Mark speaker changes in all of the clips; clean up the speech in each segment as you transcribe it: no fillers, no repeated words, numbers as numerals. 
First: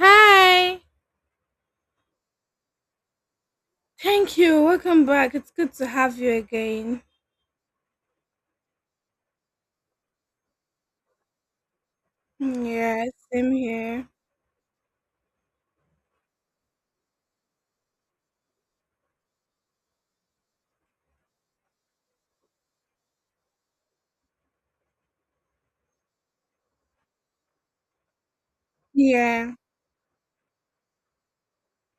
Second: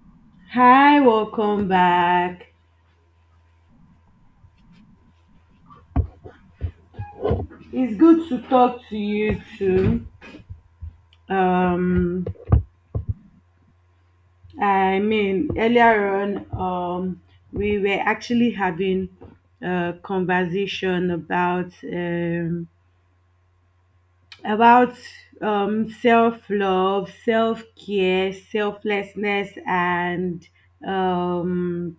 Speaker 1: Hi.
Speaker 2: Hi, welcome back.
Speaker 1: Thank you. Welcome back. It's good to have you again.
Speaker 2: It's good to talk to you too. Um,
Speaker 1: Yeah, same here.
Speaker 2: I mean, earlier on, we were actually having a conversation about self love, self care, selflessness,
Speaker 1: Yeah.
Speaker 2: um,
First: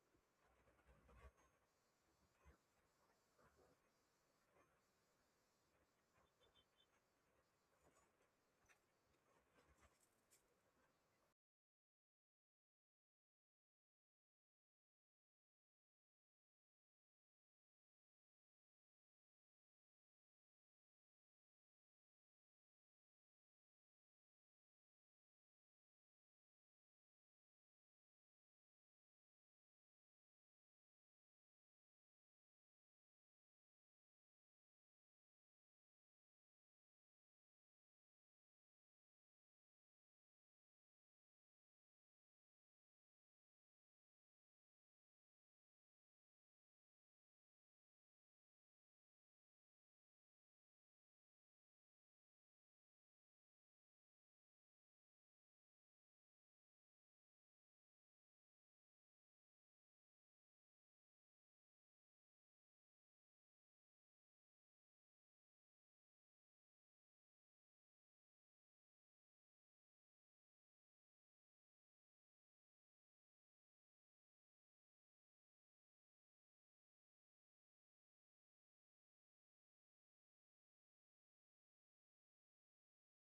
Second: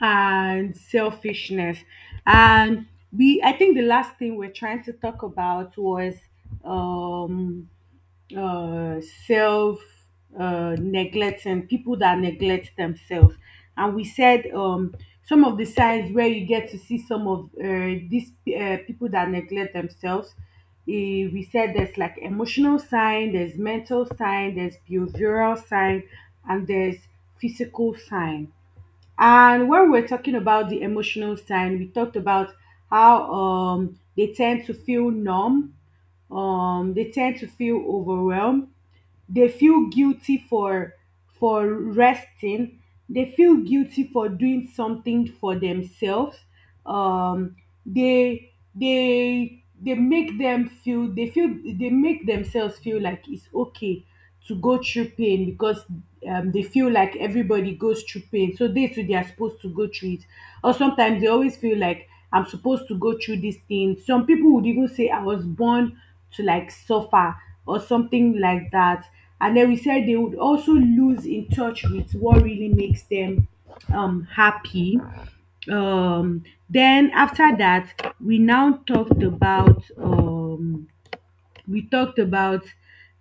Speaker 2: and selfishness, and we I think the last thing we're trying to talk about was um uh self neglect and people that neglect themselves, and we said, some of the signs where you get to see some of these people that neglect themselves. We said there's like emotional sign, there's mental sign, there's behavioral sign, and there's physical sign. And when we're talking about the emotional sign, we talked about how, they tend to feel numb, they tend to feel overwhelmed, they feel guilty for resting, they feel guilty for doing something for themselves. Um, they make them feel — they make themselves feel like it's okay to go through pain because, they feel like everybody goes through pain. So they too, they are supposed to go through it. Or sometimes they always feel like, I'm supposed to go through this thing. Some people would even say I was born to like suffer or something like that. And then we said they would also lose in touch with what really makes them, happy. Um then after that we now talked about, we talked about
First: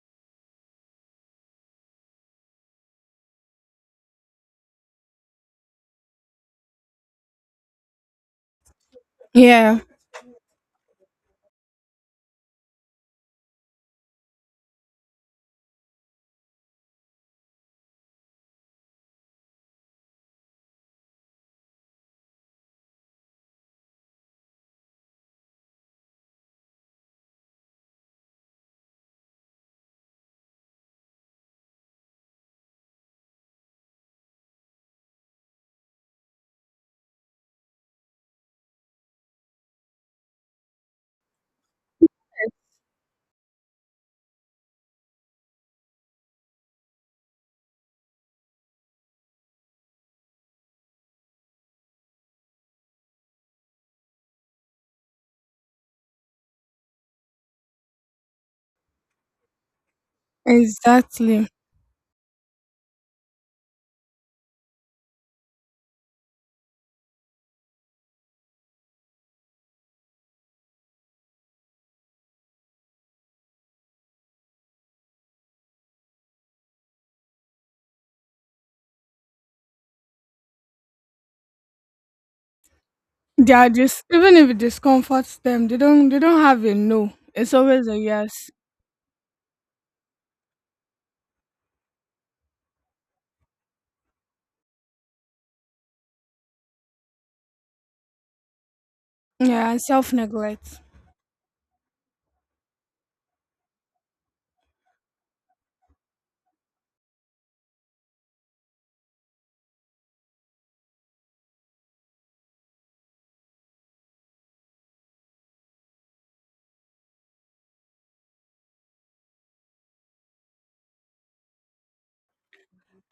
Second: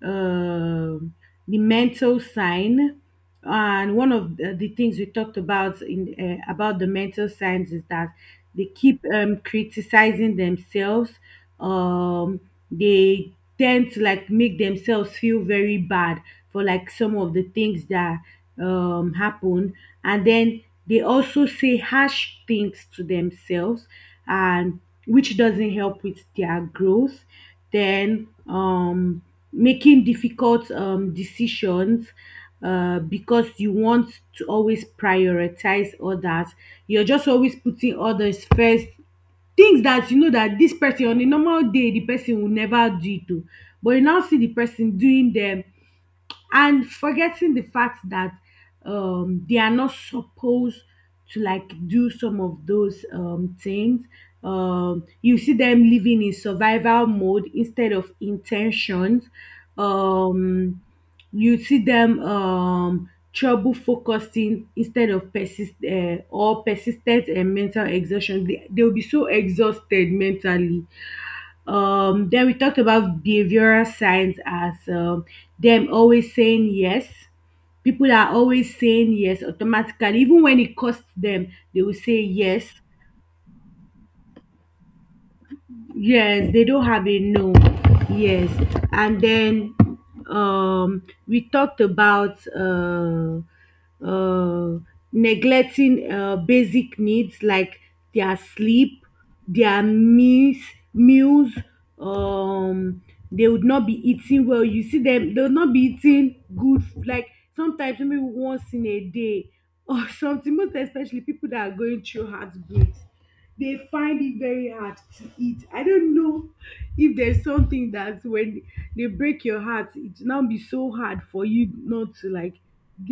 Speaker 2: um the mental sign, and one of the things we talked about in about the mental signs is that they keep,
Speaker 1: Yeah,
Speaker 2: criticizing themselves, um they tend to like make themselves feel very bad for like some of the things that happen, and then they also say harsh things to themselves, and which doesn't help with their growth. Then, making difficult, decisions, because you want to always prioritize others. You're just always putting others first, things that you know that this person, on a normal day the person will never do it o, but you now see the person doing them, and forgetting the fact that, they are not supposed to like do some of those, things. You see them living in survival mode instead of intentions. Um,
Speaker 1: exactly.
Speaker 2: you see them, trouble focusing instead of persistent, and mental exhaustion. They will be so exhausted mentally. Then we talked about behavioral signs as, them always saying yes. People are always saying yes automatically, even when it costs them, they will say yes.
Speaker 1: They are just even if it discomforts them, they don't
Speaker 2: Yes,
Speaker 1: have
Speaker 2: they
Speaker 1: a
Speaker 2: don't have
Speaker 1: no.
Speaker 2: a no.
Speaker 1: It's always a
Speaker 2: Yes.
Speaker 1: yes.
Speaker 2: And then, we talked about, uh neglecting, basic needs like their sleep,
Speaker 1: Yeah, and
Speaker 2: their
Speaker 1: self
Speaker 2: meals,
Speaker 1: neglect.
Speaker 2: meals, um they would not be eating well. You see them, they would not be eating like sometimes maybe once in a day or something, most especially people that are going through heartbreaks. They find it very hard to eat. I don't know if there's something that when they break your heart, it now be so hard for you not to like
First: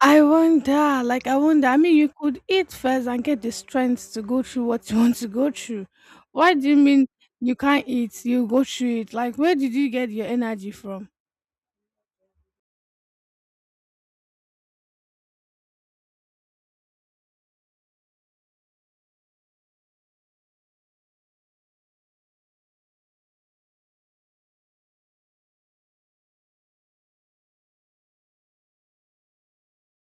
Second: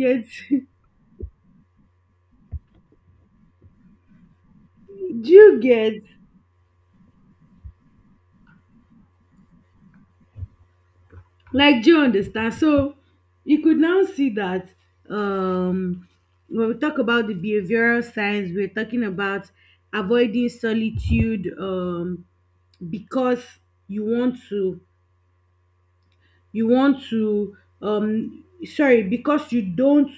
Speaker 1: I
Speaker 2: Do
Speaker 1: wonder, like I wonder, I mean you could eat first and get the strength to go through what you want to go
Speaker 2: you
Speaker 1: through.
Speaker 2: get?
Speaker 1: Why do you mean you can't eat, you go through it? Like where did you get your energy from?
Speaker 2: Like, do you understand? So you could now see that, um, when we talk about the behavioral science, we're talking about avoiding solitude, because you want to you want to sorry, because you don't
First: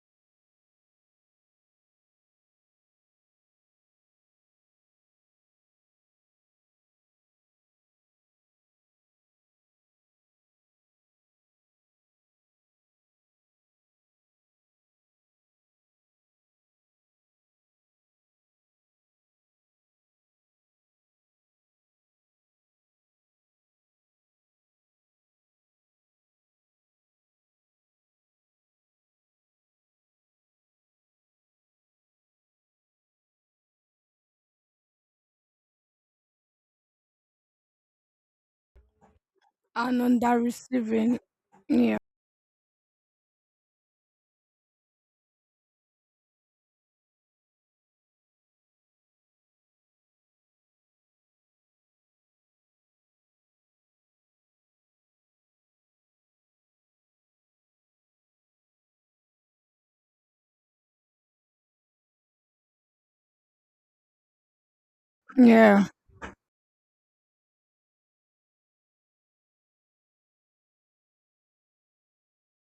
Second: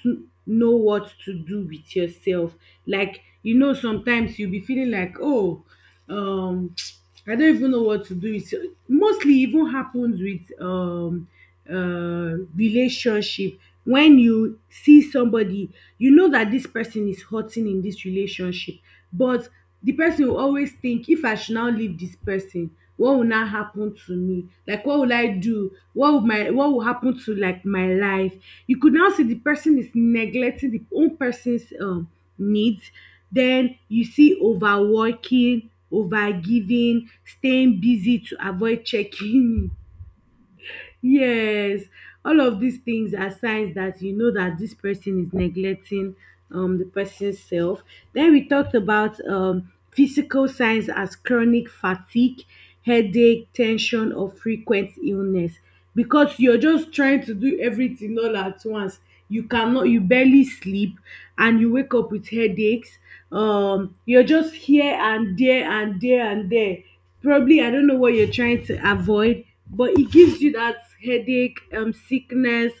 Speaker 2: know what to do with yourself, like you know sometimes you'll be feeling like, oh, um I don't even know what to do with. Mostly e even happens with, relationship. When you see somebody, you know that this person is hurting in this relationship, but the person will always think, if I should now leave this person, what will now happen to me? Like, what will I do? What will happen to, like, my life? You could now see the person is neglecting the own person's, needs. Then you see overworking, overgiving, staying busy to avoid checking.
Speaker 1: And on that receiving.
Speaker 2: Yes,
Speaker 1: Yeah.
Speaker 2: all of these things are signs that you know that this person is neglecting, the person's self. Then we talked about, physical signs as chronic fatigue, headache, tension, or frequent illness. Because you're just trying to do everything all at once. You cannot, you barely sleep, and you wake up with headaches. You're just here and there
Speaker 1: Yeah.
Speaker 2: and there and there. Probably, I don't know what you're trying to avoid, but it gives you that headache, sickness,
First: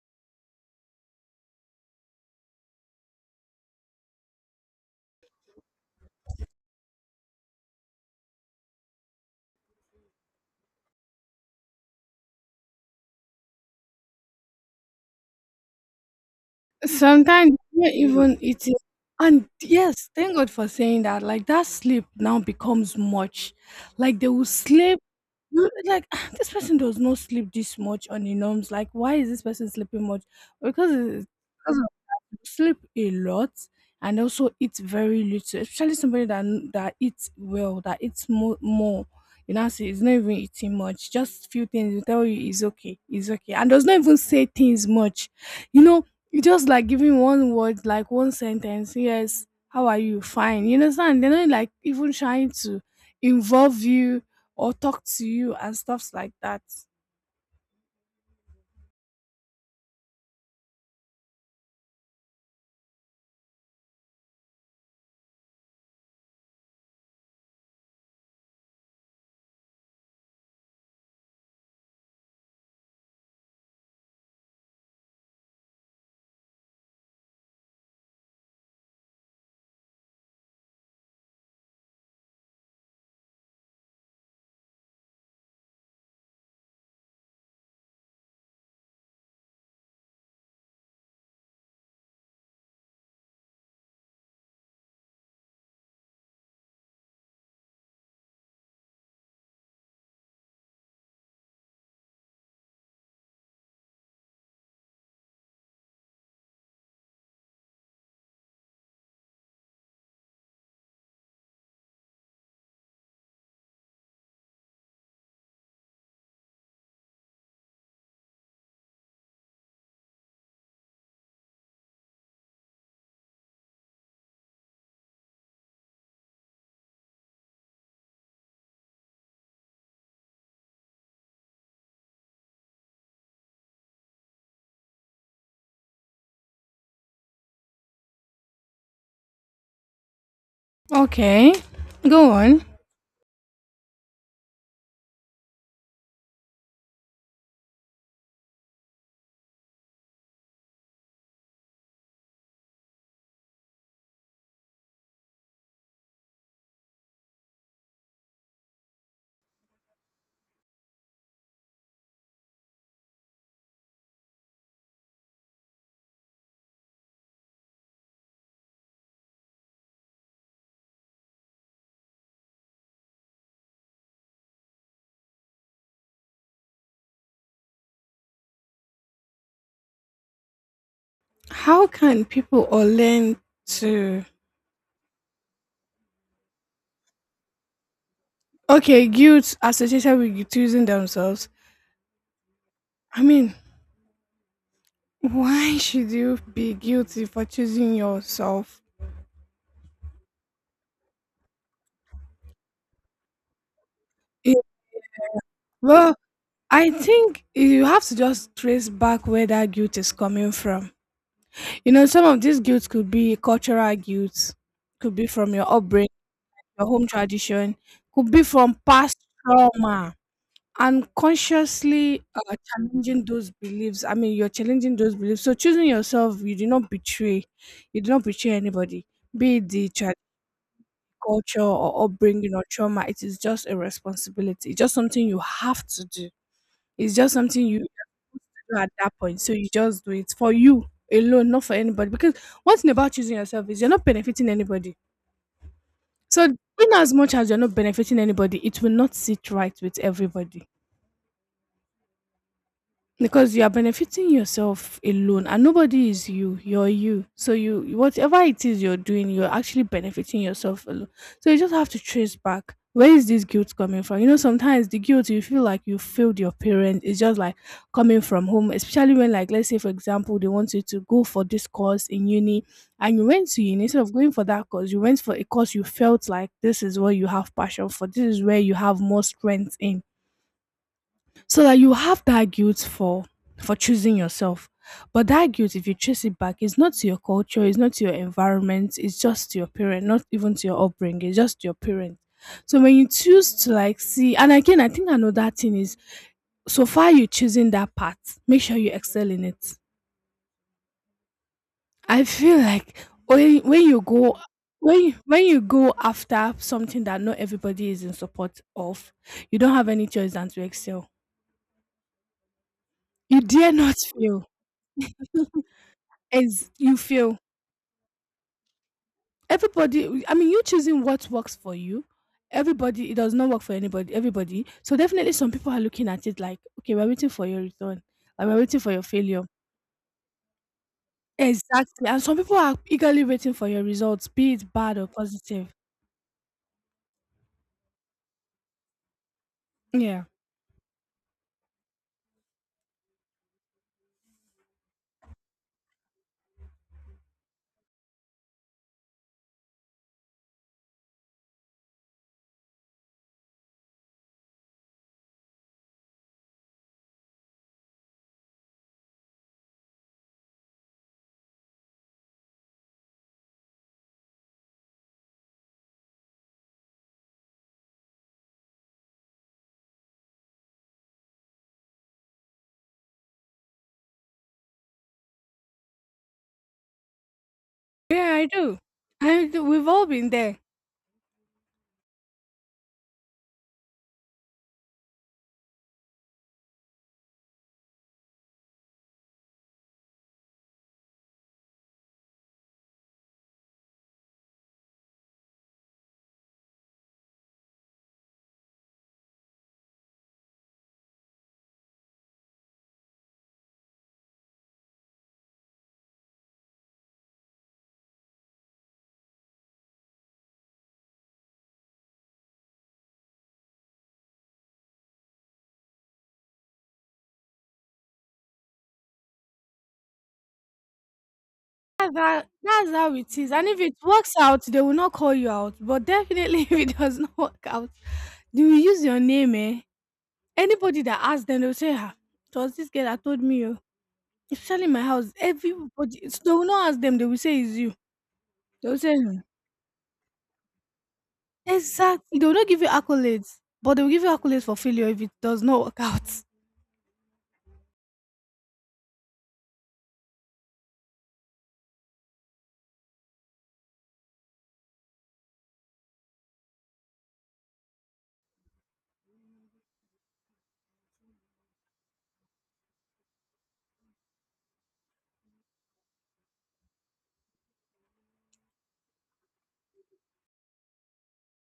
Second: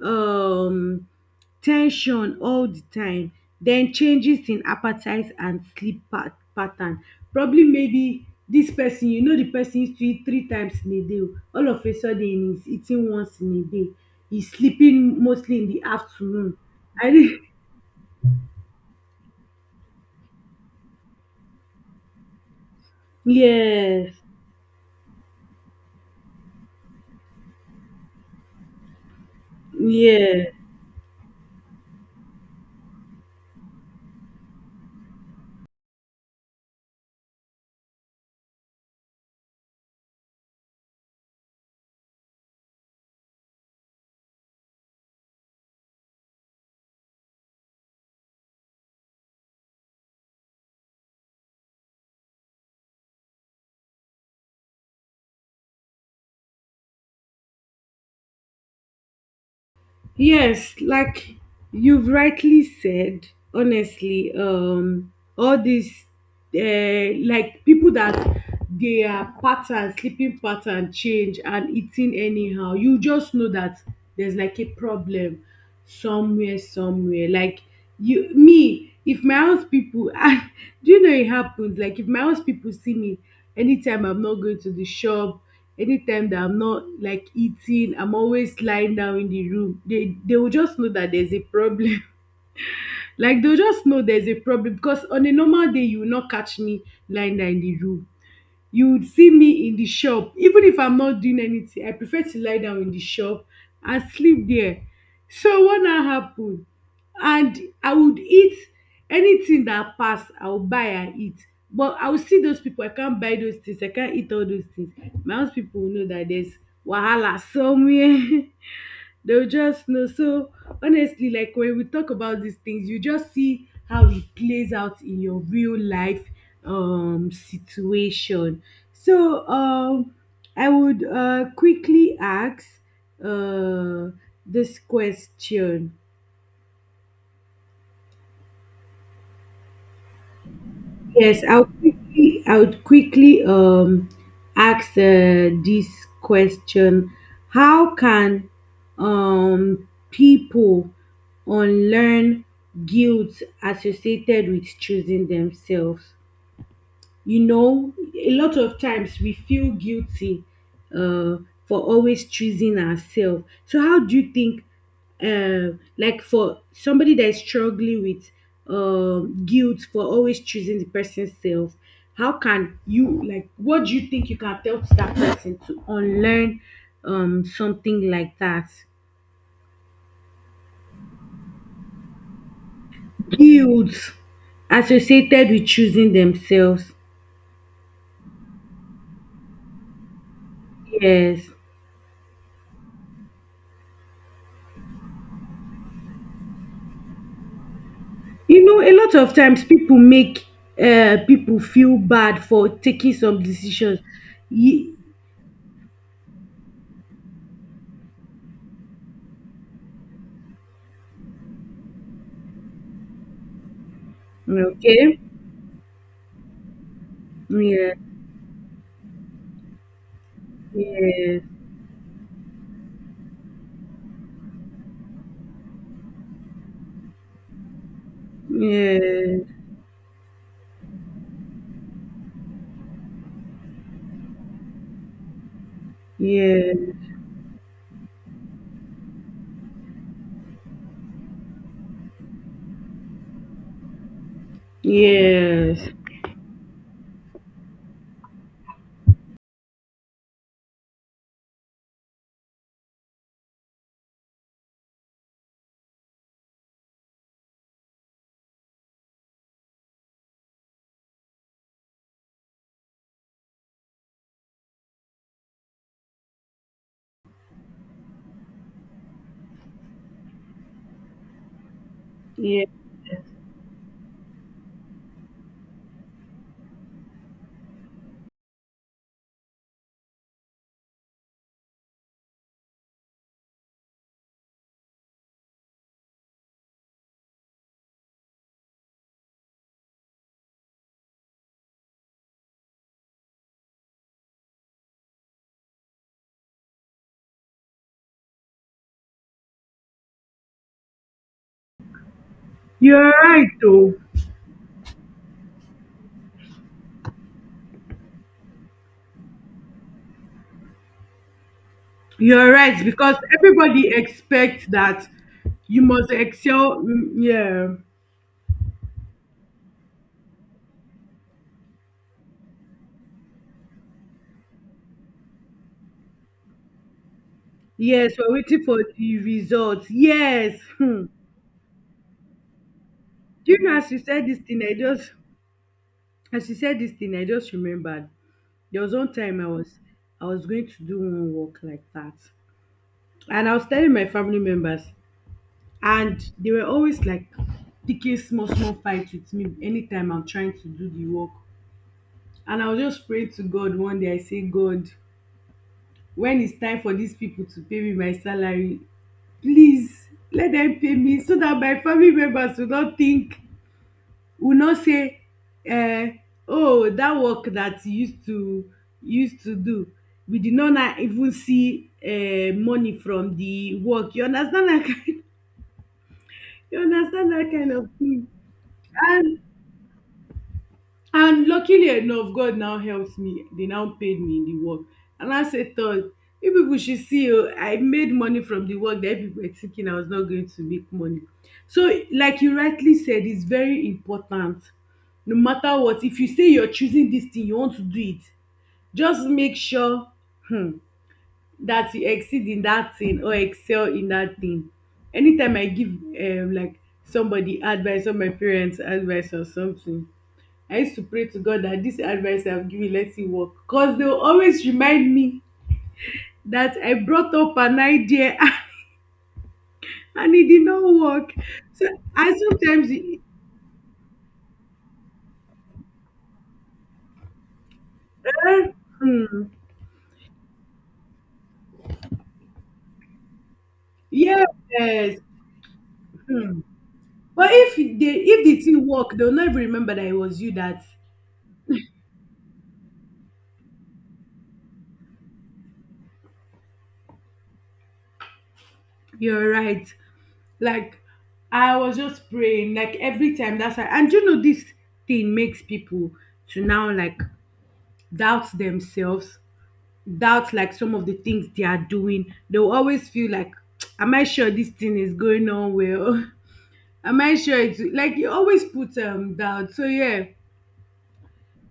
Speaker 2: um tension all the time. Then changes in appetite and sleep pattern. Probably maybe this person, you know the person used to eat three times in a day o, all of a sudden he's eating once in a day, he's sleeping mostly in the afternoon. I think
Speaker 1: Sometimes you not even eating. And yes, thank God for saying that. Like that sleep now becomes much.
Speaker 2: yes.
Speaker 1: Like they will sleep. Like, "Ah, this person does not sleep this much on the norms. Like why is this person sleeping much?
Speaker 2: Yes.
Speaker 1: Because it- sleep a lot and also eat very little, especially somebody that that eats well, that eats more more. You know, see it's not even eating much, just few things will tell you it's okay it's okay, and does not even say things much. You know, you just like giving one word like one sentence. Yes, how are you? Fine. You understand, they're not like even trying to involve you or talk to you and stuffs like that.
Speaker 2: Yes, like you've rightly said, honestly, all these, like people that, their sleeping pattern change and eating anyhow, you just know that there's like a problem somewhere, somewhere. Like you me, if my house people I, do you know it happens? Like if my house people see me anytime I'm not going to the shop. Anytime that I'm not like eating, I'm always lying down in the room. They will just know that there's a problem. Like they'll just know there's a problem because on a normal day you will not catch me lying down in the room. You would see me in the shop. Even if I'm not doing anything, I prefer to lie down in the shop and sleep there. So what now happen, and I would eat anything that pass, I will buy and eat. But I will see those people, I can't buy those things, I can't eat all those things. My house people will know that there's wahala somewhere. They'll just know. So honestly, like when we talk about these things, you just see how it plays out in your real life, situation. So, I would, quickly ask, uh this question. Yes,
Speaker 1: Okay, go
Speaker 2: I
Speaker 1: on.
Speaker 2: would quickly, ask, this question. How can, people unlearn guilt associated with choosing themselves? You know a lot of times we feel guilty, uh, for always choosing ourselves. So how do you think, like for somebody that is struggling with, guilt for always choosing the person's self, how can you — like, what do you think you can tell to that person to unlearn, something like that,
Speaker 1: How can people or learn
Speaker 2: guilt
Speaker 1: to.
Speaker 2: associated with choosing themselves?
Speaker 1: Okay, guilt associated with choosing
Speaker 2: Yes,
Speaker 1: themselves. I mean, why should you be guilty for choosing
Speaker 2: you know
Speaker 1: yourself?
Speaker 2: a lot of times people make, people feel bad for taking some decisions.
Speaker 1: It-
Speaker 2: Ye-
Speaker 1: well, I think you have to just trace back where that guilt is coming from. You know, some of this guilt could be cultural guilt, could
Speaker 2: okay.
Speaker 1: be from your upbringing, your home tradition,
Speaker 2: Yeah.
Speaker 1: could be from past trauma. And
Speaker 2: Yeah.
Speaker 1: consciously challenging those beliefs. I mean, you're challenging those beliefs. So choosing yourself, you do not betray, you do not betray anybody,
Speaker 2: Yeah.
Speaker 1: be it the culture or upbringing or trauma. It is just a responsibility. It's just something you have to do.
Speaker 2: Yeah.
Speaker 1: It's just something you do at that point. So you just do it for you alone, not for anybody. Because one thing about choosing yourself is you're not benefiting anybody.
Speaker 2: Yes.
Speaker 1: So in as much as you're not benefiting anybody, it will not sit right with everybody. Because you are benefiting yourself alone, and nobody is you, you're you, so you whatever it is you're doing, you're actually benefiting yourself alone. So you just have to trace back where is this guilt coming from. You know, sometimes the guilt you feel like you failed your parents is just like coming from home, especially when, like, let's say for example they want you to go for this course in uni,
Speaker 2: Yeah.
Speaker 1: and you went to uni, instead of going for that course you went for a course you felt like this is where you have passion for, this is where you have more strength in. So that you have that guilt for choosing yourself. But that guilt, if you trace it back, it's not to your culture, it's not to your environment, it's just to your parent, not even to your upbringing, it's just to your parent. So when you choose to, like, see. And again, I think another thing is, so far you're choosing that path, make sure you excel in it. I feel like
Speaker 2: You're right
Speaker 1: when
Speaker 2: though.
Speaker 1: you go, when you go after something that not everybody is in support of, you don't have any choice than to excel.
Speaker 2: You're right, because
Speaker 1: You dare
Speaker 2: everybody
Speaker 1: not fail.
Speaker 2: expects that you must
Speaker 1: As
Speaker 2: excel.
Speaker 1: you
Speaker 2: Mm,
Speaker 1: fail,
Speaker 2: yeah.
Speaker 1: everybody, I mean, you choosing what works for you, everybody, it does not work for anybody, everybody. So definitely some people are looking at it like, okay, we're waiting for your return.
Speaker 2: Yes, we're
Speaker 1: Like we're
Speaker 2: waiting for
Speaker 1: waiting for your
Speaker 2: the
Speaker 1: failure.
Speaker 2: results. Yes. Hmm.
Speaker 1: Exactly, and some people are eagerly waiting
Speaker 2: Do you
Speaker 1: for
Speaker 2: know,
Speaker 1: your results, be it bad or positive.
Speaker 2: as you said this thing I just remembered, there was one time I was —
Speaker 1: Yeah,
Speaker 2: I was going to do one work like that. And I was telling my family members, and they were always like picking small, small fights with me anytime I'm trying to do the work. And I was just praying to God one day. I say, God, when it's time for these people to pay me my salary, please let them pay me so that my family members will not think uno say, um oh, dat work dat you used to do, we did not now even see, money from the work. You understand dat kind you understand dat kind of thing.
Speaker 1: yeah. I do.
Speaker 2: and
Speaker 1: I do, we've all been there.
Speaker 2: And luckily enough, God now helped me. They now paid me in the work. And I said — thought, you people should see, oh, I made money from the work that people were thinking I was not going to make money. So, like you rightly said, it's very important. No matter what, if you say you're choosing this thing, you want to do it, just make sure hmm, that you exceed in that thing or excel in that thing. Anytime I give, like, somebody advice or my parents advice or something, I used to pray to God that this advice I've given, let it work. Because they will always remind me that I brought up an idea and it did not work. So
Speaker 1: that's
Speaker 2: I
Speaker 1: how,
Speaker 2: sometimes,
Speaker 1: that's how it is. And if it works out, they will not call you out, but definitely if it does not work out, they will
Speaker 2: uh,
Speaker 1: use your
Speaker 2: hmm.
Speaker 1: name, eh, anybody that asks them, they'll say, "Ah, it was this girl that told me, oh." Especially my
Speaker 2: Yes.
Speaker 1: house, everybody, so they
Speaker 2: Hmm.
Speaker 1: will not ask them, they will
Speaker 2: But
Speaker 1: say it's
Speaker 2: if
Speaker 1: you.
Speaker 2: they — if the thing
Speaker 1: They will
Speaker 2: work,
Speaker 1: say,
Speaker 2: they'll
Speaker 1: "Hmm."
Speaker 2: never remember that it was you that.
Speaker 1: Exactly, they will not give you accolades, but they will give you accolades for failure if it does not work out.
Speaker 2: You're right. Like I was just praying, like every time, that's why. And you know this thing makes people to now like doubt themselves, doubt like some of the things they are doing. They'll always feel like, am I sure this thing is going on well? Am I sure it's like you always put, doubt. So yeah.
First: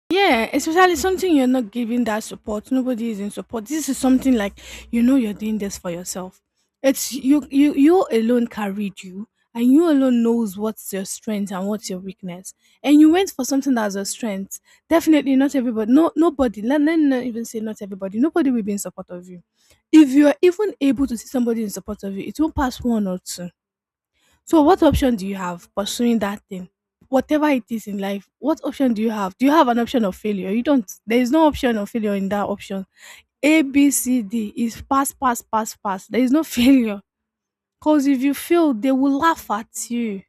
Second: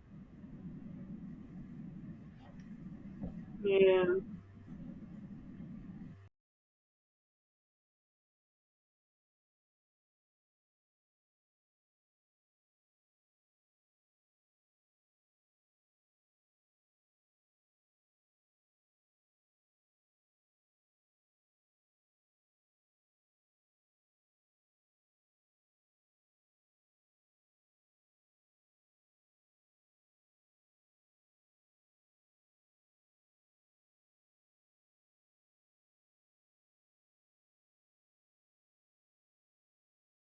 Speaker 1: Yeah, especially something you're not giving that support. Nobody is in support. This is
Speaker 2: Yeah.
Speaker 1: something like, you know, you're doing this for yourself. It's you, you, you alone carried you, and you alone knows what's your strength and what's your weakness. And you went for something that's your strength. Definitely not everybody, no, nobody, let me not even say not everybody. Nobody will be in support of you. If you are even able to see somebody in support of you, it won't pass one or two. So what option do you have pursuing that thing? Whatever it is in life, what option do you have? Do you have an option of failure? You don't. There is no option of failure in that option. A, B, C, D is pass, pass, pass, pass. There is no failure. Because if you fail, they will laugh at you.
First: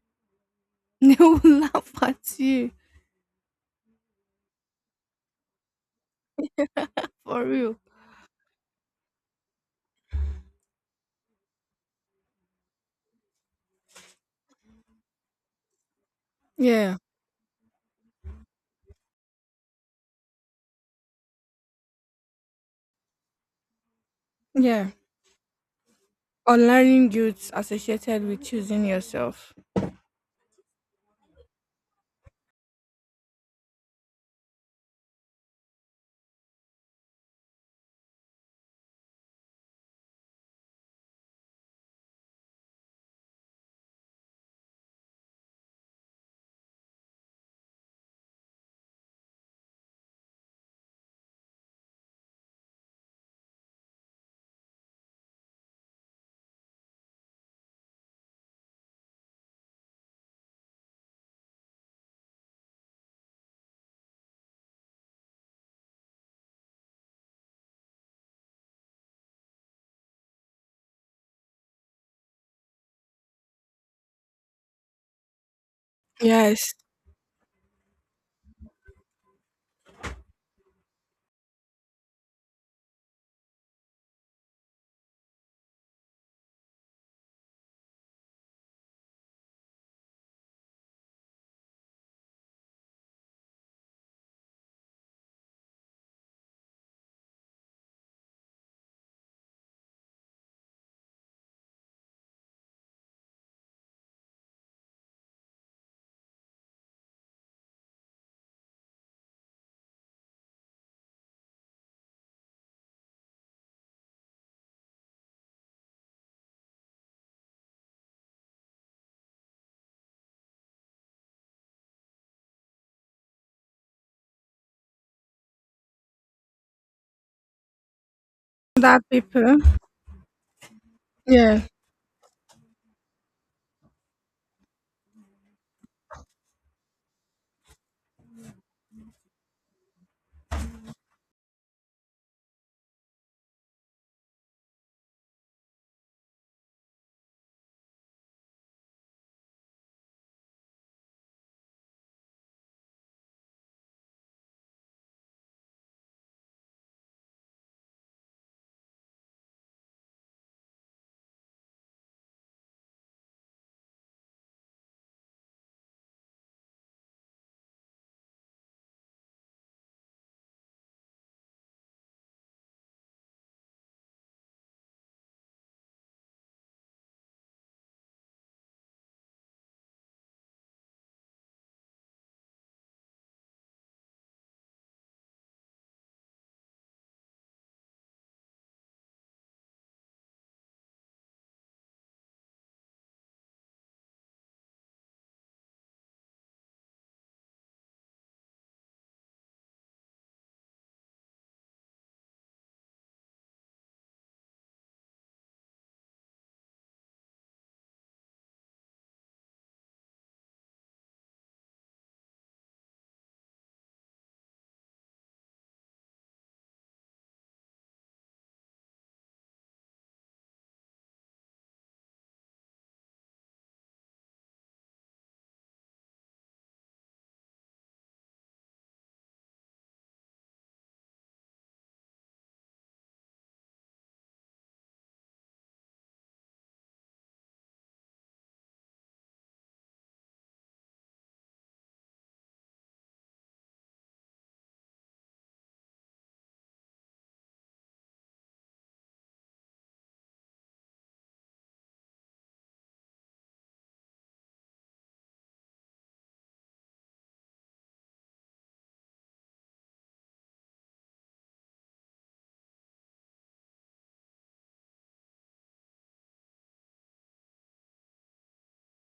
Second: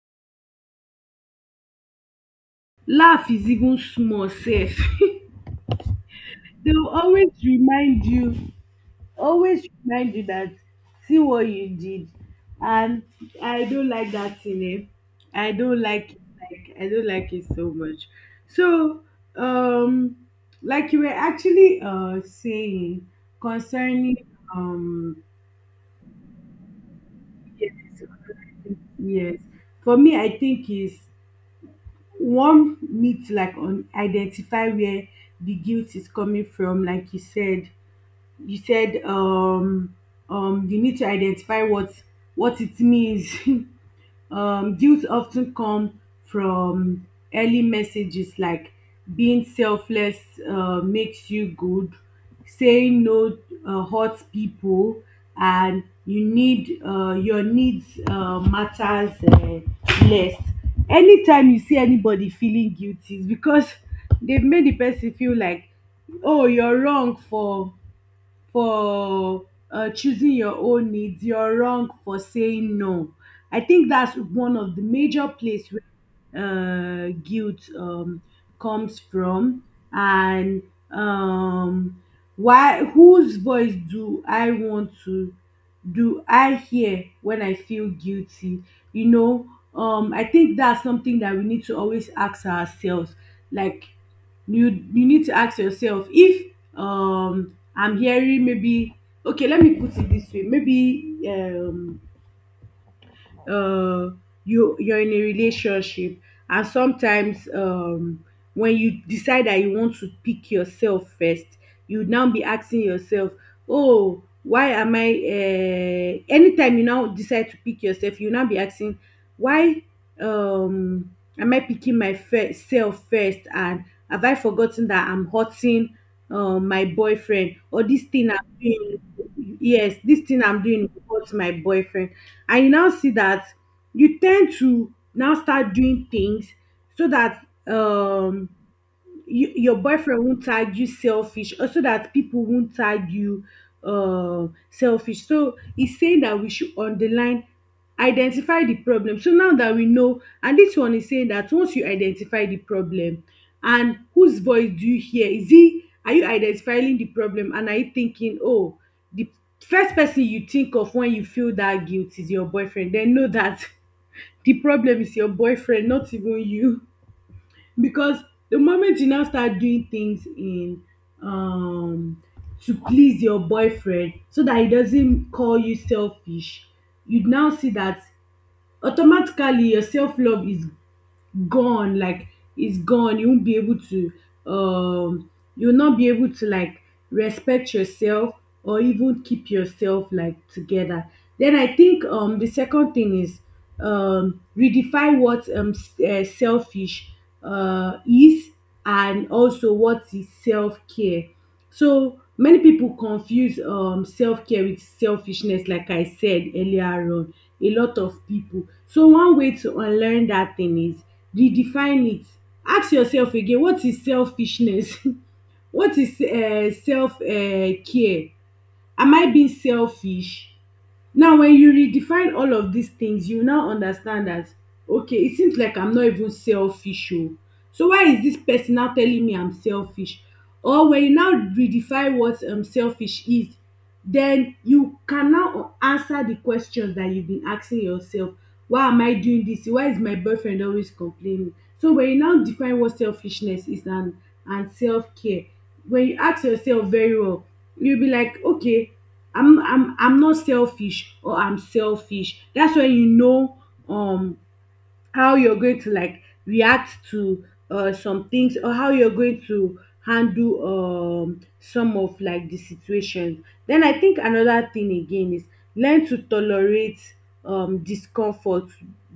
Speaker 1: They will laugh at you.
Speaker 2: Laugh is even small safe. They'll always
Speaker 1: For real.
Speaker 2: remind you always remind you that, see what you did. And I don't like that thing. I don't like it, like I
Speaker 1: Yeah,
Speaker 2: don't like it so much. So um like you were actually saying, concerning,
Speaker 1: yeah.
Speaker 2: um
Speaker 1: Unlearning guilt
Speaker 2: yes,
Speaker 1: associated with choosing
Speaker 2: yes,
Speaker 1: yourself.
Speaker 2: for me I think is, one need to like identify where the guilt is coming from, like you said. You said you need to identify what it means. Guilt often come from early messages like being selfless makes you good, saying no hurts people, and your needs matters less. Anytime you see anybody feeling guilty, it's because they've made the person feel like, oh, you're wrong for choosing your own needs, you're wrong for saying no. I think that's one of the major place
Speaker 1: Yes.
Speaker 2: where guilt comes from. And um, why whose voice do I want to, do I hear when I feel guilty you know I think that's something that we need to always ask ourselves. Like you need to ask yourself if I'm hearing, maybe. Okay, let me put it this way. Maybe um uh, you're in a relationship and sometimes when you decide that you want to pick yourself first, you now be asking yourself, oh why am I anytime you now decide to pick yourself you now be asking, why um, am I picking myself first, and have I forgotten that I'm hurting my boyfriend, or this thing I'm doing?
Speaker 1: That people.
Speaker 2: Yes, this thing I'm doing hurts my
Speaker 1: Yeah.
Speaker 2: boyfriend. And you now see that you tend to now start doing things so that your boyfriend won't tag you selfish, or so that people won't tag you selfish. So he's saying that we should underline, identify the problem, so now that we know, and this one is saying that once you identify the problem and whose voice do you hear, is he are you identifying the problem and are you thinking, oh, the first person you think of when you feel that guilt is your boyfriend, then know that the problem is your boyfriend, not even you. Because the moment you now start doing things in um to please your boyfriend so that he doesn't call you selfish, you now see that automatically your self love is gone, like it's gone. Um you'll not be able to like respect yourself, or even keep yourself like together. Then I think the second thing is, redefine what selfish is, and also what is self-care. So many pipu confuse self-care with selfishness, like I said earlier on, a lot of pipu. So one way to unlearn dat thing is redefine it. Ask yourself again, what is selfishness? What is self care? Am I being selfish? Now when you redefine all of dis things you now understand dat, okay, e seems like I'm not even selfish oo, so why is dis person now telling me I'm selfish? Or when you now redefine what selfish is, then you can now answer the questions that you've been asking yourself. Why am I doing this? Why is my boyfriend always complaining? So when you now define what selfishness is, and self-care, when you ask yourself very well, you'll be like, okay, I'm not selfish, or I'm selfish. That's when you know um how you're going to like react to some things, or how you're going to handle some of like the situations. Then I think another thing again is, learn to tolerate discomfort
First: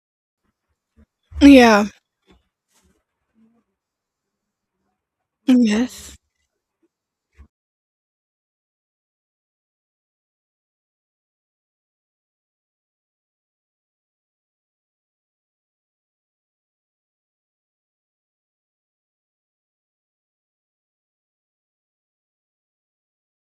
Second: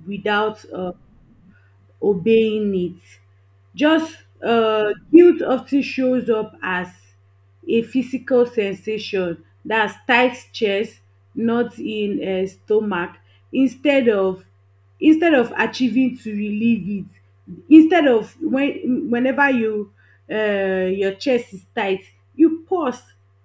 Speaker 2: without
Speaker 1: Yeah.
Speaker 2: obeying it. Just Guilt often
Speaker 1: Yes.
Speaker 2: shows up as a physical sensation, that's tight chest, not in stomach. Instead of instead of achieving to relieve it, instead of when whenever you your chest is tight, you pause,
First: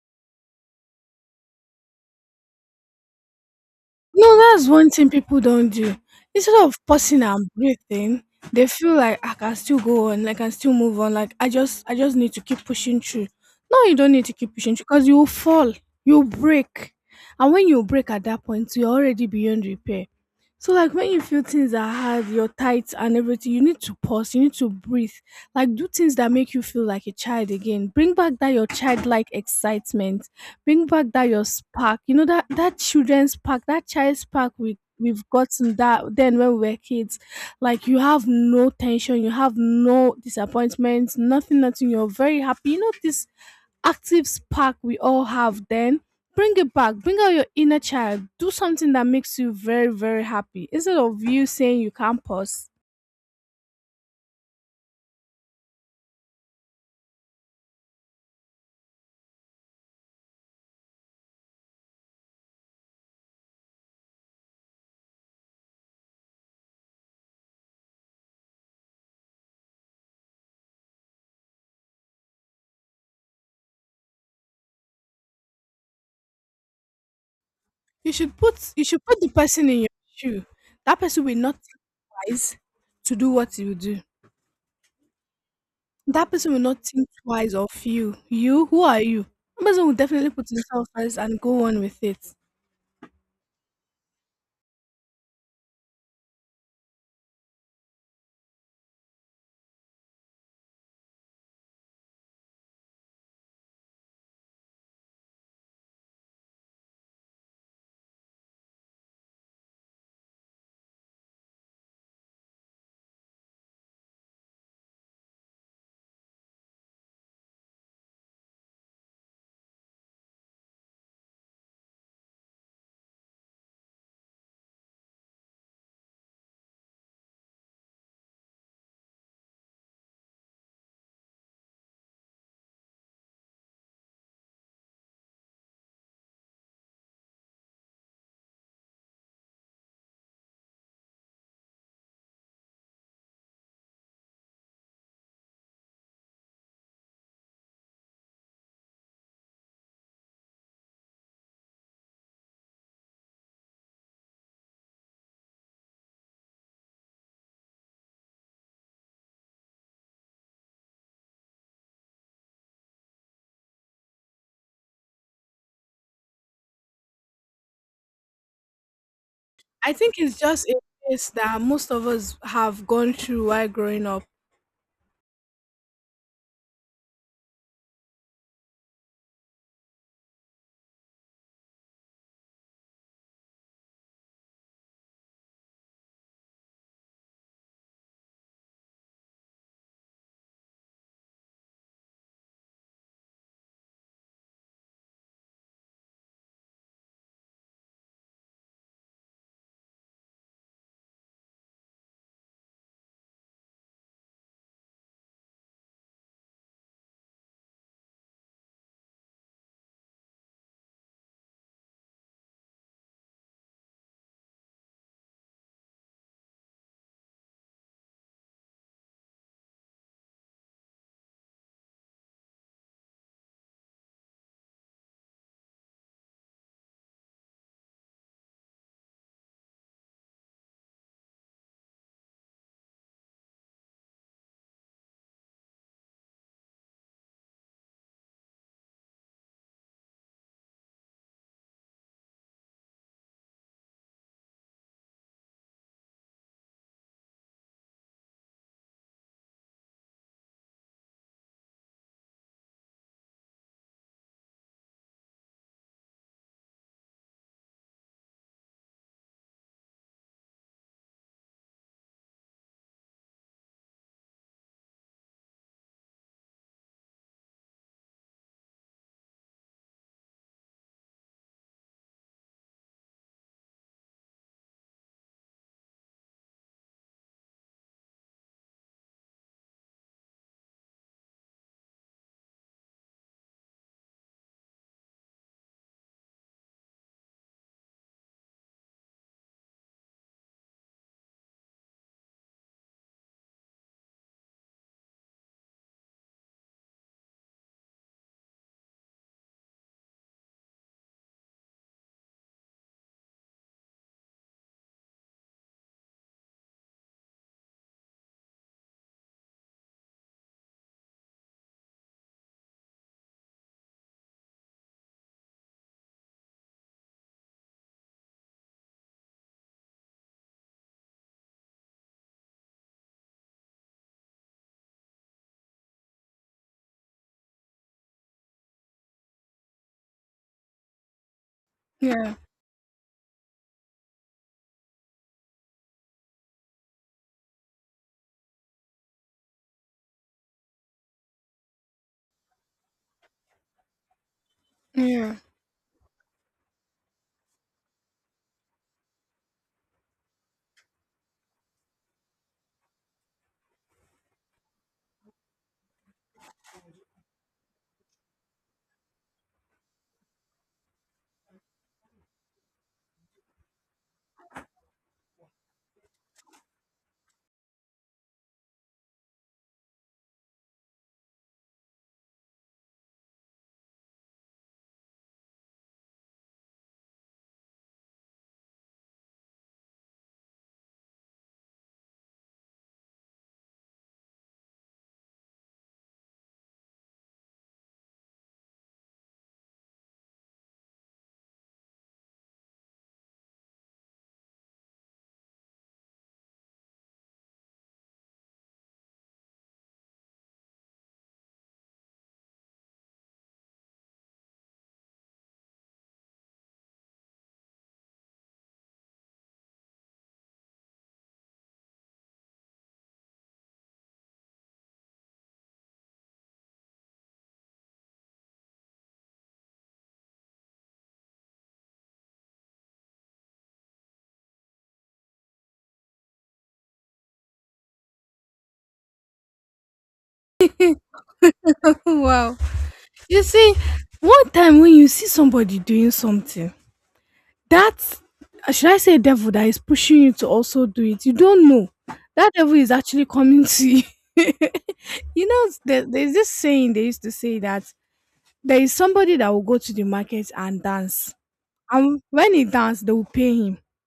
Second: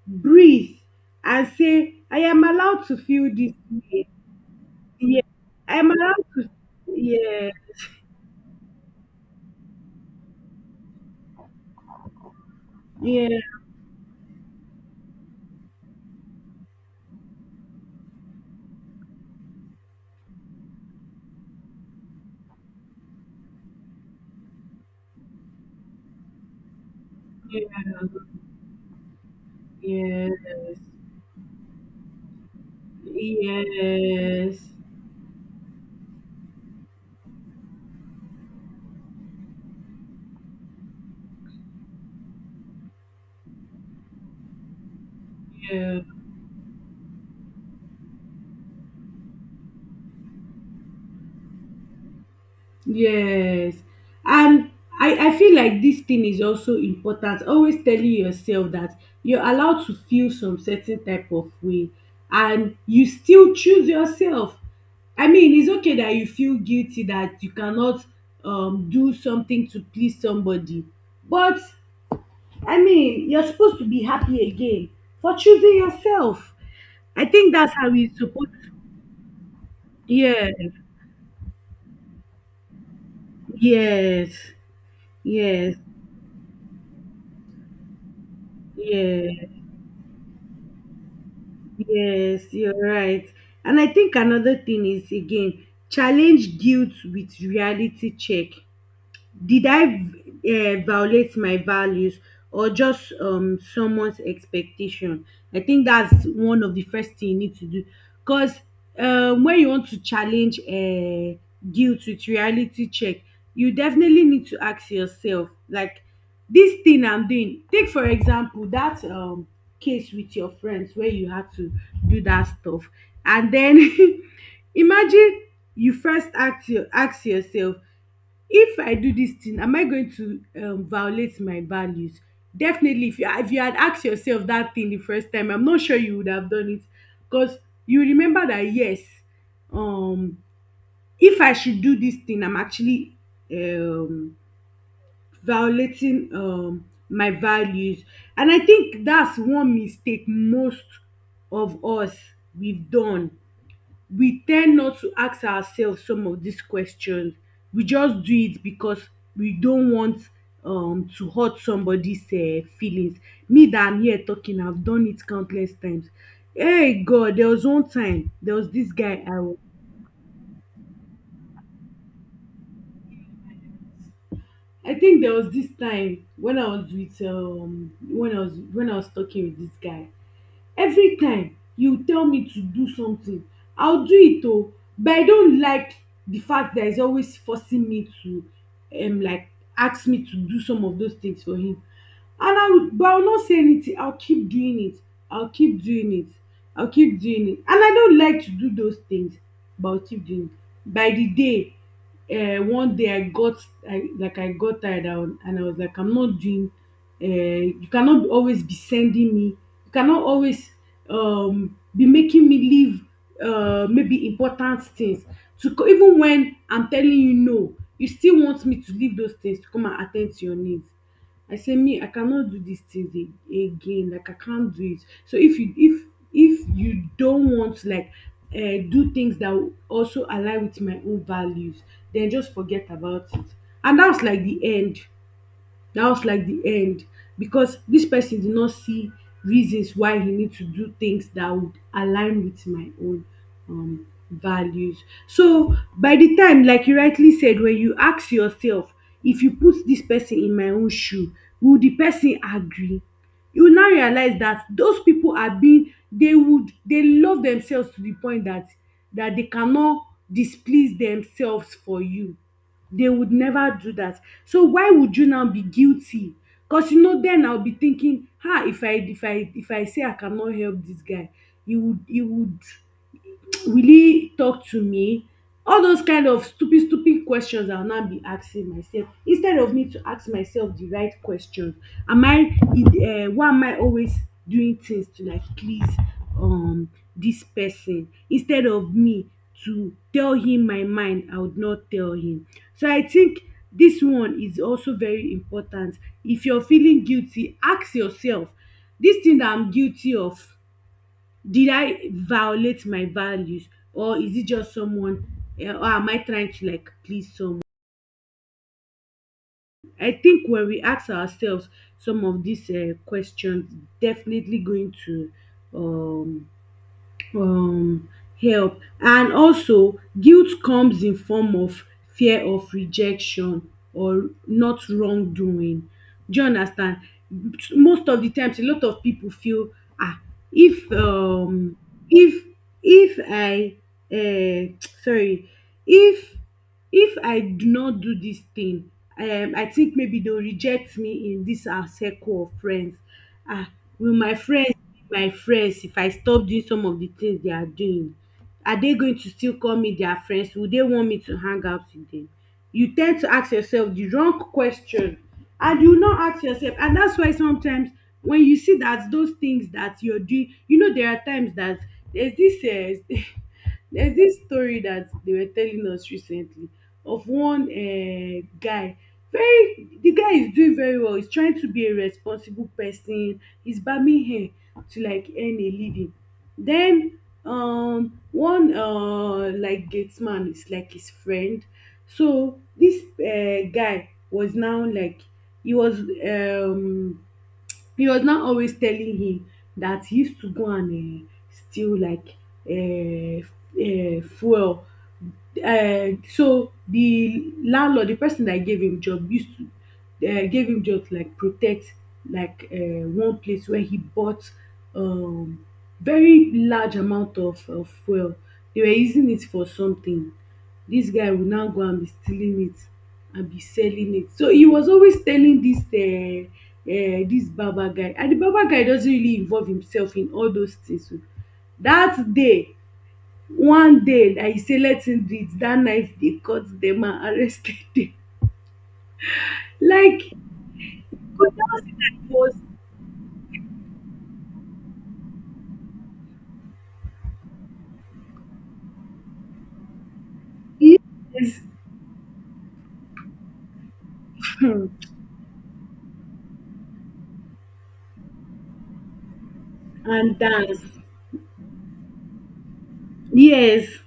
Speaker 2: breathe, and say, "I am allowed to feel this pain."
Speaker 1: No, that's one thing
Speaker 2: Yeah,
Speaker 1: people don't
Speaker 2: I am
Speaker 1: do.
Speaker 2: allowed to.
Speaker 1: Instead of pausing and
Speaker 2: Yeah,
Speaker 1: breathing, they feel like, "Ah, I can still go on, like I can still move on. Like I just need to keep pushing through."
Speaker 2: yeah.
Speaker 1: No, you don't need to keep pushing through because you will fall. You will break. And when you break at that point, you're already beyond repair. So like when you feel things are hard, you're tight and everything, you need to pause, you need to breathe. Like do things that make you feel like a child
Speaker 2: Yeah.
Speaker 1: again. Bring back that your childlike excitement,
Speaker 2: Yes.
Speaker 1: bring back that your spark. You know that, that children's spark, that child's spark,
Speaker 2: Yes.
Speaker 1: we we've gotten that then when we were kids. Like you have no tension, you have no disappointments, nothing, nothing, you're very happy. You know this active spark we all have then.
Speaker 2: Yeah.
Speaker 1: Bring it back, bring out your inner child, do something that makes you very very happy, instead of you saying you can't pause.
Speaker 2: Yes. And I feel like this thing is also important. Always telling yourself that you're allowed to feel some certain type of way and you still choose yourself. I mean, it's okay that you feel guilty that you cannot do something to please somebody. But I mean, you're supposed to be happy again for choosing yourself. I think that's how
Speaker 1: you
Speaker 2: it's
Speaker 1: should
Speaker 2: supposed
Speaker 1: put
Speaker 2: to.
Speaker 1: you should put the person in your shoe.
Speaker 2: Yeah.
Speaker 1: That person will not rise to do what you do.
Speaker 2: Yes, yes,
Speaker 1: That person will not think twice of you. You, who are you?
Speaker 2: yes,
Speaker 1: That person will definitely put himself first and go on with it.
Speaker 2: yes, you're right. And I think another thing is again, challenge guilt with reality check. Did I violate my values, or just someone's expectation? I think that's one of the first thing you need to do. Because when you want to challenge guilt with reality check, you definitely need to ask yourself like, this thing I'm doing, take for example that case with your friends where you had to do that stuff, and then imagine. You first ask yourself, if I do this thing am I going to violate my values? Definitely if you, had asked yourself that thing the first time, I'm not sure you would have done it. Because you remember that yes, um if I should do this thing I'm actually um violating my values. And I think that's one mistake most of us we've done. We ten d not to ask ourselves some of these questions, we just do it because we don't want to hurt somebody's feelings. Me that I'm here talking, I've done it countless times. Hey god, there was one time, there was this guy I was
Speaker 1: I think it's just a phase that most of us have gone through while growing up.
Speaker 2: I think there was this time when I was with when I was talking with this guy. Every time you tell me to do something, I'll do it oo, but I don't like the fact that he's always forcing me to like ask me to do some of those things for him. And I will, but I will not say anything, I'll keep doing it, I'll keep doing it, I'll keep doing it, and I don't like to do those things, but I'll keep doing it. By the day, one day I got, I got tired. And I was like, I'm not doing. um you cannot always be sending me, you cannot always be making me leave maybe important things even when I'm telling you no, you still want me to leave those things to come and attend to your needs. I say, me I cannot do these things again, like I can't do it. So if you don't want to like do things that will also align with my own values, then just forget about it. And that's like the end. Dat was like the end, because dis person did not see reasons why he need to do things that would align with my own values. So by the time, like you rightly said, when you ask yourself, if you put dis person in my own shoe, will the person agree? You will now realize dat those pipu are being they would they love themselves to the point dat they cannot displease themselves for you. They would never do that. So why would you now be guilty? Because, then I'll be thinking, ah, if I say I cannot help this guy, he would really talk to me? All those kind of stupid stupid questions I will now be asking myself, instead of me to ask myself the right questions. Am I Why am I always doing things to like please um this person, instead of me to tell him my mind? I would not tell him. So I think this one is also very important. If you're feeling guilty, ask yourself, this thing that I'm guilty of, did I violate my values, or is it just someone, or am I trying to like please someone? I think when we ask ourselves some of these questions, definitely going to um um help. And also, guilt comes in form of fear of rejection or not wrongdoing, do you understand? Most of the times a lot of people feel, ah, if um
Speaker 1: Yeah,
Speaker 2: if if I um sorry, if if I do not do this thing, I think maybe they will reject me in this our circle of friends. Ah, will my friends,
Speaker 1: yeah.
Speaker 2: if I stop doing some of the things they are doing? Are they going to still call me their friends? Will they want me to hang out with them? You tend to ask yourself the wrong question, and you no ask yourself, and that's why sometimes when you see that those things that you're doing, you know there are times that, there's this there's this story that they were telling us recently, of one guy, very the guy is doing very well, he's trying to be a responsible person, he's barbing hair to like earn a living. Then one like gate man is like his friend. So this guy was now like he was um he was now always telling him that he used to go and steal like um fuel. So the landlord, the person that gave him job used to gave him job to like protect like one place where he bought um very large amount of fuel. They were using it for something. Dis guy will now go and be stealing it and be selling it. So he was always telling this this barber guy, and the barber guy doesn't really involve himself in all those things oo. That day one day na he say let him do it, that night they caught them and arrested them. Like for that night was
Speaker 1: wow. You see, one time when you see somebody doing something, that, should I say, devil that is pushing you to also do it, you
Speaker 2: yes
Speaker 1: don't know. That devil is actually coming to you.
Speaker 2: um
Speaker 1: You know, there's this saying they used to say, that there is somebody that will go to the
Speaker 2: and
Speaker 1: market and
Speaker 2: dance.
Speaker 1: dance, and when he dance, they will pay him.
Speaker 2: Yes,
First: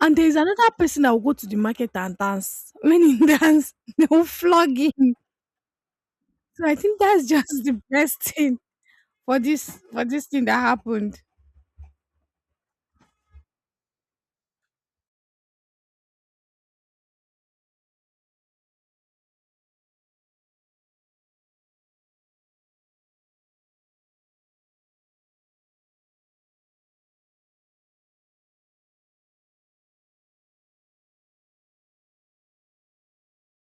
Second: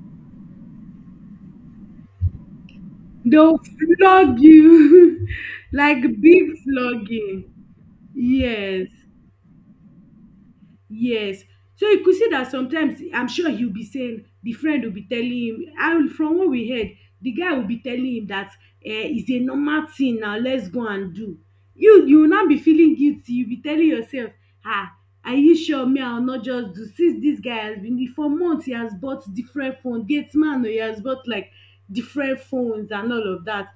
Speaker 1: And there is another person that will go to the market and dance. When he
Speaker 2: they will
Speaker 1: dance, they will
Speaker 2: flog
Speaker 1: flog him.
Speaker 2: you like big
Speaker 1: So I think that's
Speaker 2: flogging.
Speaker 1: just the best thing
Speaker 2: Yes.
Speaker 1: for this thing that happened.
Speaker 2: Yes. So you could see that sometimes, I'm sure he'll be saying, the friend will be telling him, and from what we heard, the guy will be telling him that, it's a normal thing now, let's go and do. You will now be feeling guilty, you be telling yourself, ah, are you sure me I will not just do, since this guy has been for months, he has bought different phone gate man oh, he has bought like different phones and all of that.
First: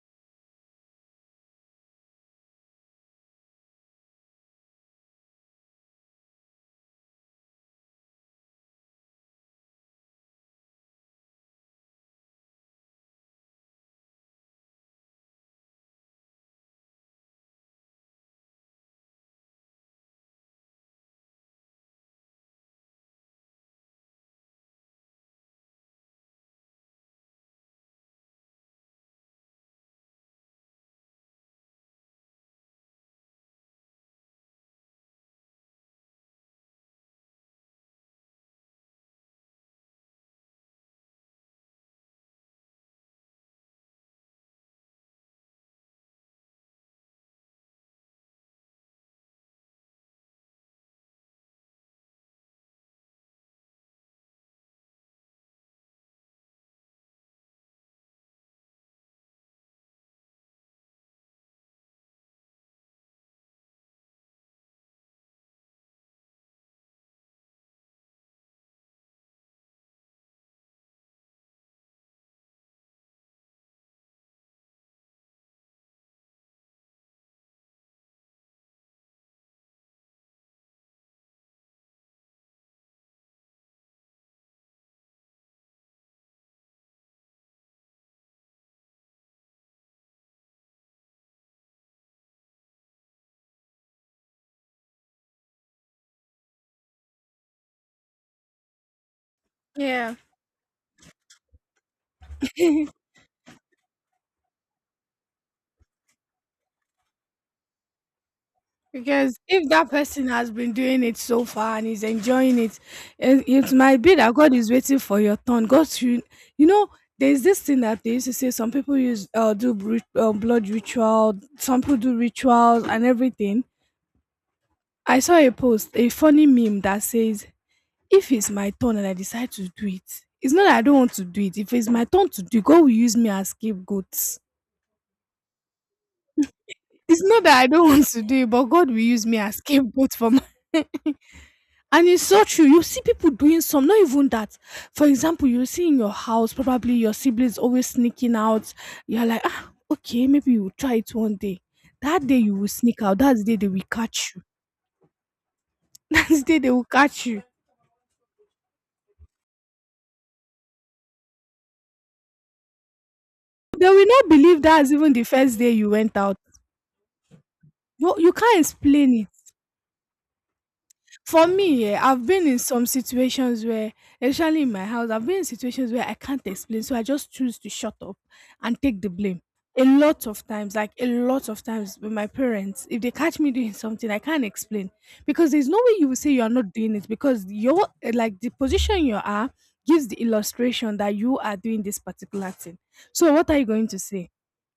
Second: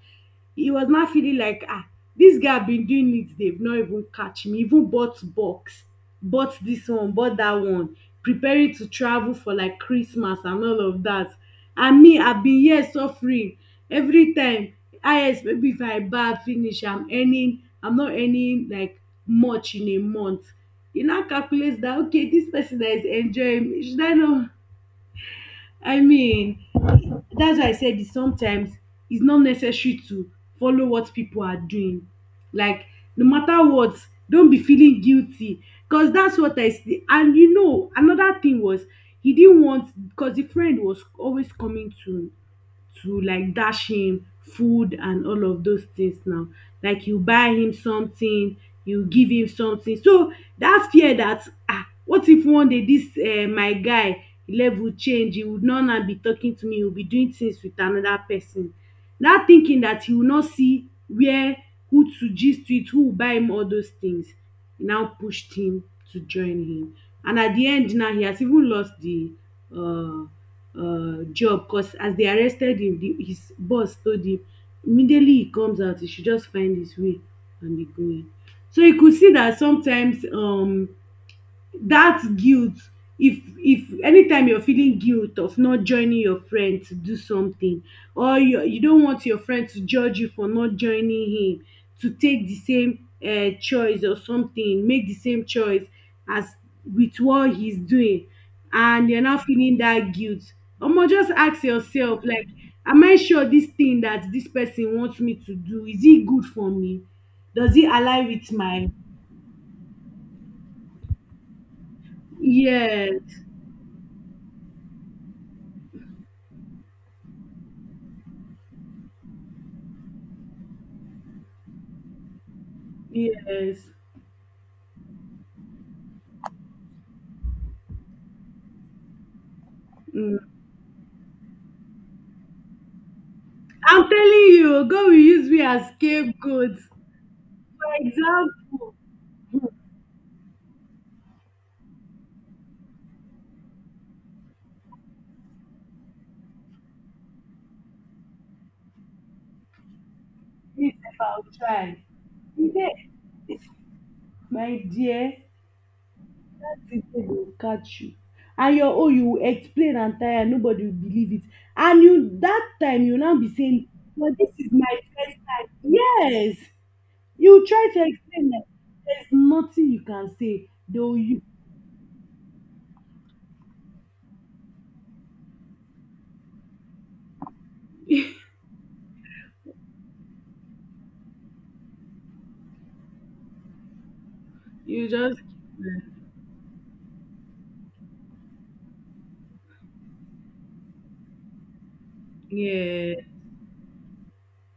Speaker 2: He was now feeling like, ah, this guy been doing it, they've not even catch me, even bought box, bought this one, bought that one, preparing to travel for like Christmas and all of that. I mean, I bin hear suffering everytime. Highest maybe if I barb finish, I'm earning, I'm not earning like much in a month. You now calculate that okay, this person that is enjoying me, should I not, I mean, that's why I said it sometimes it's not necessary to follow what people are doing, like no matter what, don't be feeling guilty, because that's what I see. And you know another thing was, he didn't want, because the friend was always coming to like dash him food and all of those things now. Like you buy him something, you give him something. So dat fear dat what if one day dis my guy level change, he would no now be talking to me, he will be doing things with another person. Dat thinking dat you no see where, who to gist with, who will buy him all those things, now pushed him to join him. And at de end now, he has even lost de um job cos as dey arrested him, the, his boss told him immediately he comes out he should just find his way and be going. So you could see that sometimes, that guilt, if anytime you're feeling guilt of not joining your friend to do something, or you don't want your friend to judge you for not joining him to take the same choice or something, make the same choice as with what he's doing, and you're not feeling that
Speaker 1: Yeah.
Speaker 2: guilt, omo, just ask yourself like, am I sure this thing that this person wants me to do is it good for me, does it align with my,
Speaker 1: because if that person has been doing it so far and is enjoying it, it,
Speaker 2: yes,
Speaker 1: it might be that God is waiting for your turn. God, you know, there's this thing that they used to say. Some people use blood ritual. Some people do rituals and everything.
Speaker 2: yes,
Speaker 1: I saw a post, a funny meme that says, if it's my turn and I decide to do it, it's
Speaker 2: mm.
Speaker 1: not that I don't want to do it. If it's my turn to do it, God will use me as scapegoat.
Speaker 2: I'm
Speaker 1: It's
Speaker 2: telling you, God will use me as scapegoat.
Speaker 1: not that I don't
Speaker 2: For
Speaker 1: want to do it, but God
Speaker 2: example,
Speaker 1: will use me as scapegoat for my. and it's so true. You see people doing some, not even that. For example, you see in your house, probably your siblings always sneaking out. You're like, ah, okay, maybe you will
Speaker 2: this
Speaker 1: try it
Speaker 2: if
Speaker 1: one
Speaker 2: I'll
Speaker 1: day.
Speaker 2: try.
Speaker 1: That day you will
Speaker 2: He said,
Speaker 1: sneak out. That's the day they will catch you.
Speaker 2: my dear,
Speaker 1: That's the day they will
Speaker 2: that they
Speaker 1: catch you.
Speaker 2: will catch you. And your own, you will explain and tire, nobody will believe it. And you that time you now be
Speaker 1: They
Speaker 2: saying,
Speaker 1: will not
Speaker 2: well, this
Speaker 1: believe
Speaker 2: is
Speaker 1: that's
Speaker 2: my
Speaker 1: even the
Speaker 2: first
Speaker 1: first
Speaker 2: time.
Speaker 1: day you went out.
Speaker 2: Yes. You try to
Speaker 1: You
Speaker 2: explain
Speaker 1: can't
Speaker 2: that
Speaker 1: explain
Speaker 2: there's
Speaker 1: it.
Speaker 2: nothing you can say. Though you
Speaker 1: For me, yeah, I've been in some situations where, especially in my house, I've been in situations where I can't explain, so I just choose to shut up and take the blame. A lot of times, with my parents, if they catch me doing something, I can't explain
Speaker 2: you just
Speaker 1: because there's no way you will say you are not doing it, because your, eh, like the position you are gives the illustration that you are doing this particular thing.
Speaker 2: yeah.
Speaker 1: So what are you going to say?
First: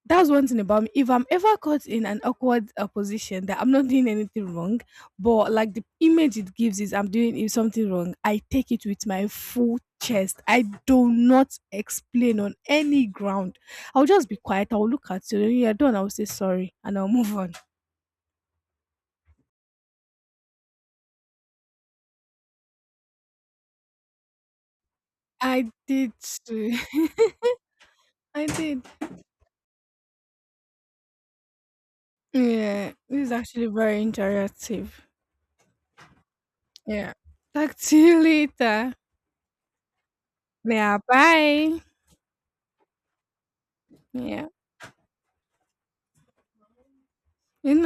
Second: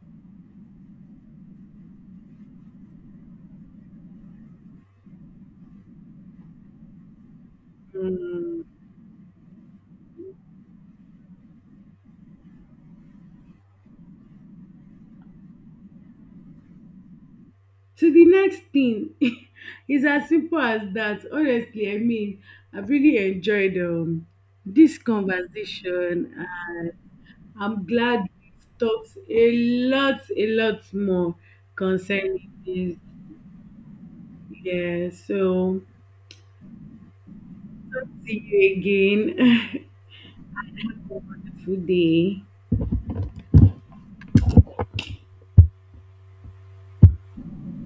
Speaker 1: That's one thing about me. If I'm ever caught in an awkward position that I'm not doing anything wrong, but like the image it gives is I'm doing is something wrong, I
Speaker 2: Mm.
Speaker 1: take it with my full chest. I do not explain on any ground. I'll just be quiet. I'll look at you. When you're done, I'll say sorry and I'll move on.
Speaker 2: So the next thing is as simple as that. Honestly, I mean, I've really enjoyed this
Speaker 1: I did.
Speaker 2: conversation.
Speaker 1: Too.
Speaker 2: And I'm glad
Speaker 1: I
Speaker 2: we've
Speaker 1: did.
Speaker 2: talked a lot more concerning
Speaker 1: Yeah.
Speaker 2: this.
Speaker 1: This is actually very interactive.
Speaker 2: Yeah, so
Speaker 1: Yeah. Talk to you
Speaker 2: see
Speaker 1: later.
Speaker 2: you again.
Speaker 1: Yeah. Bye.
Speaker 2: Good day.
Speaker 1: Yeah. It's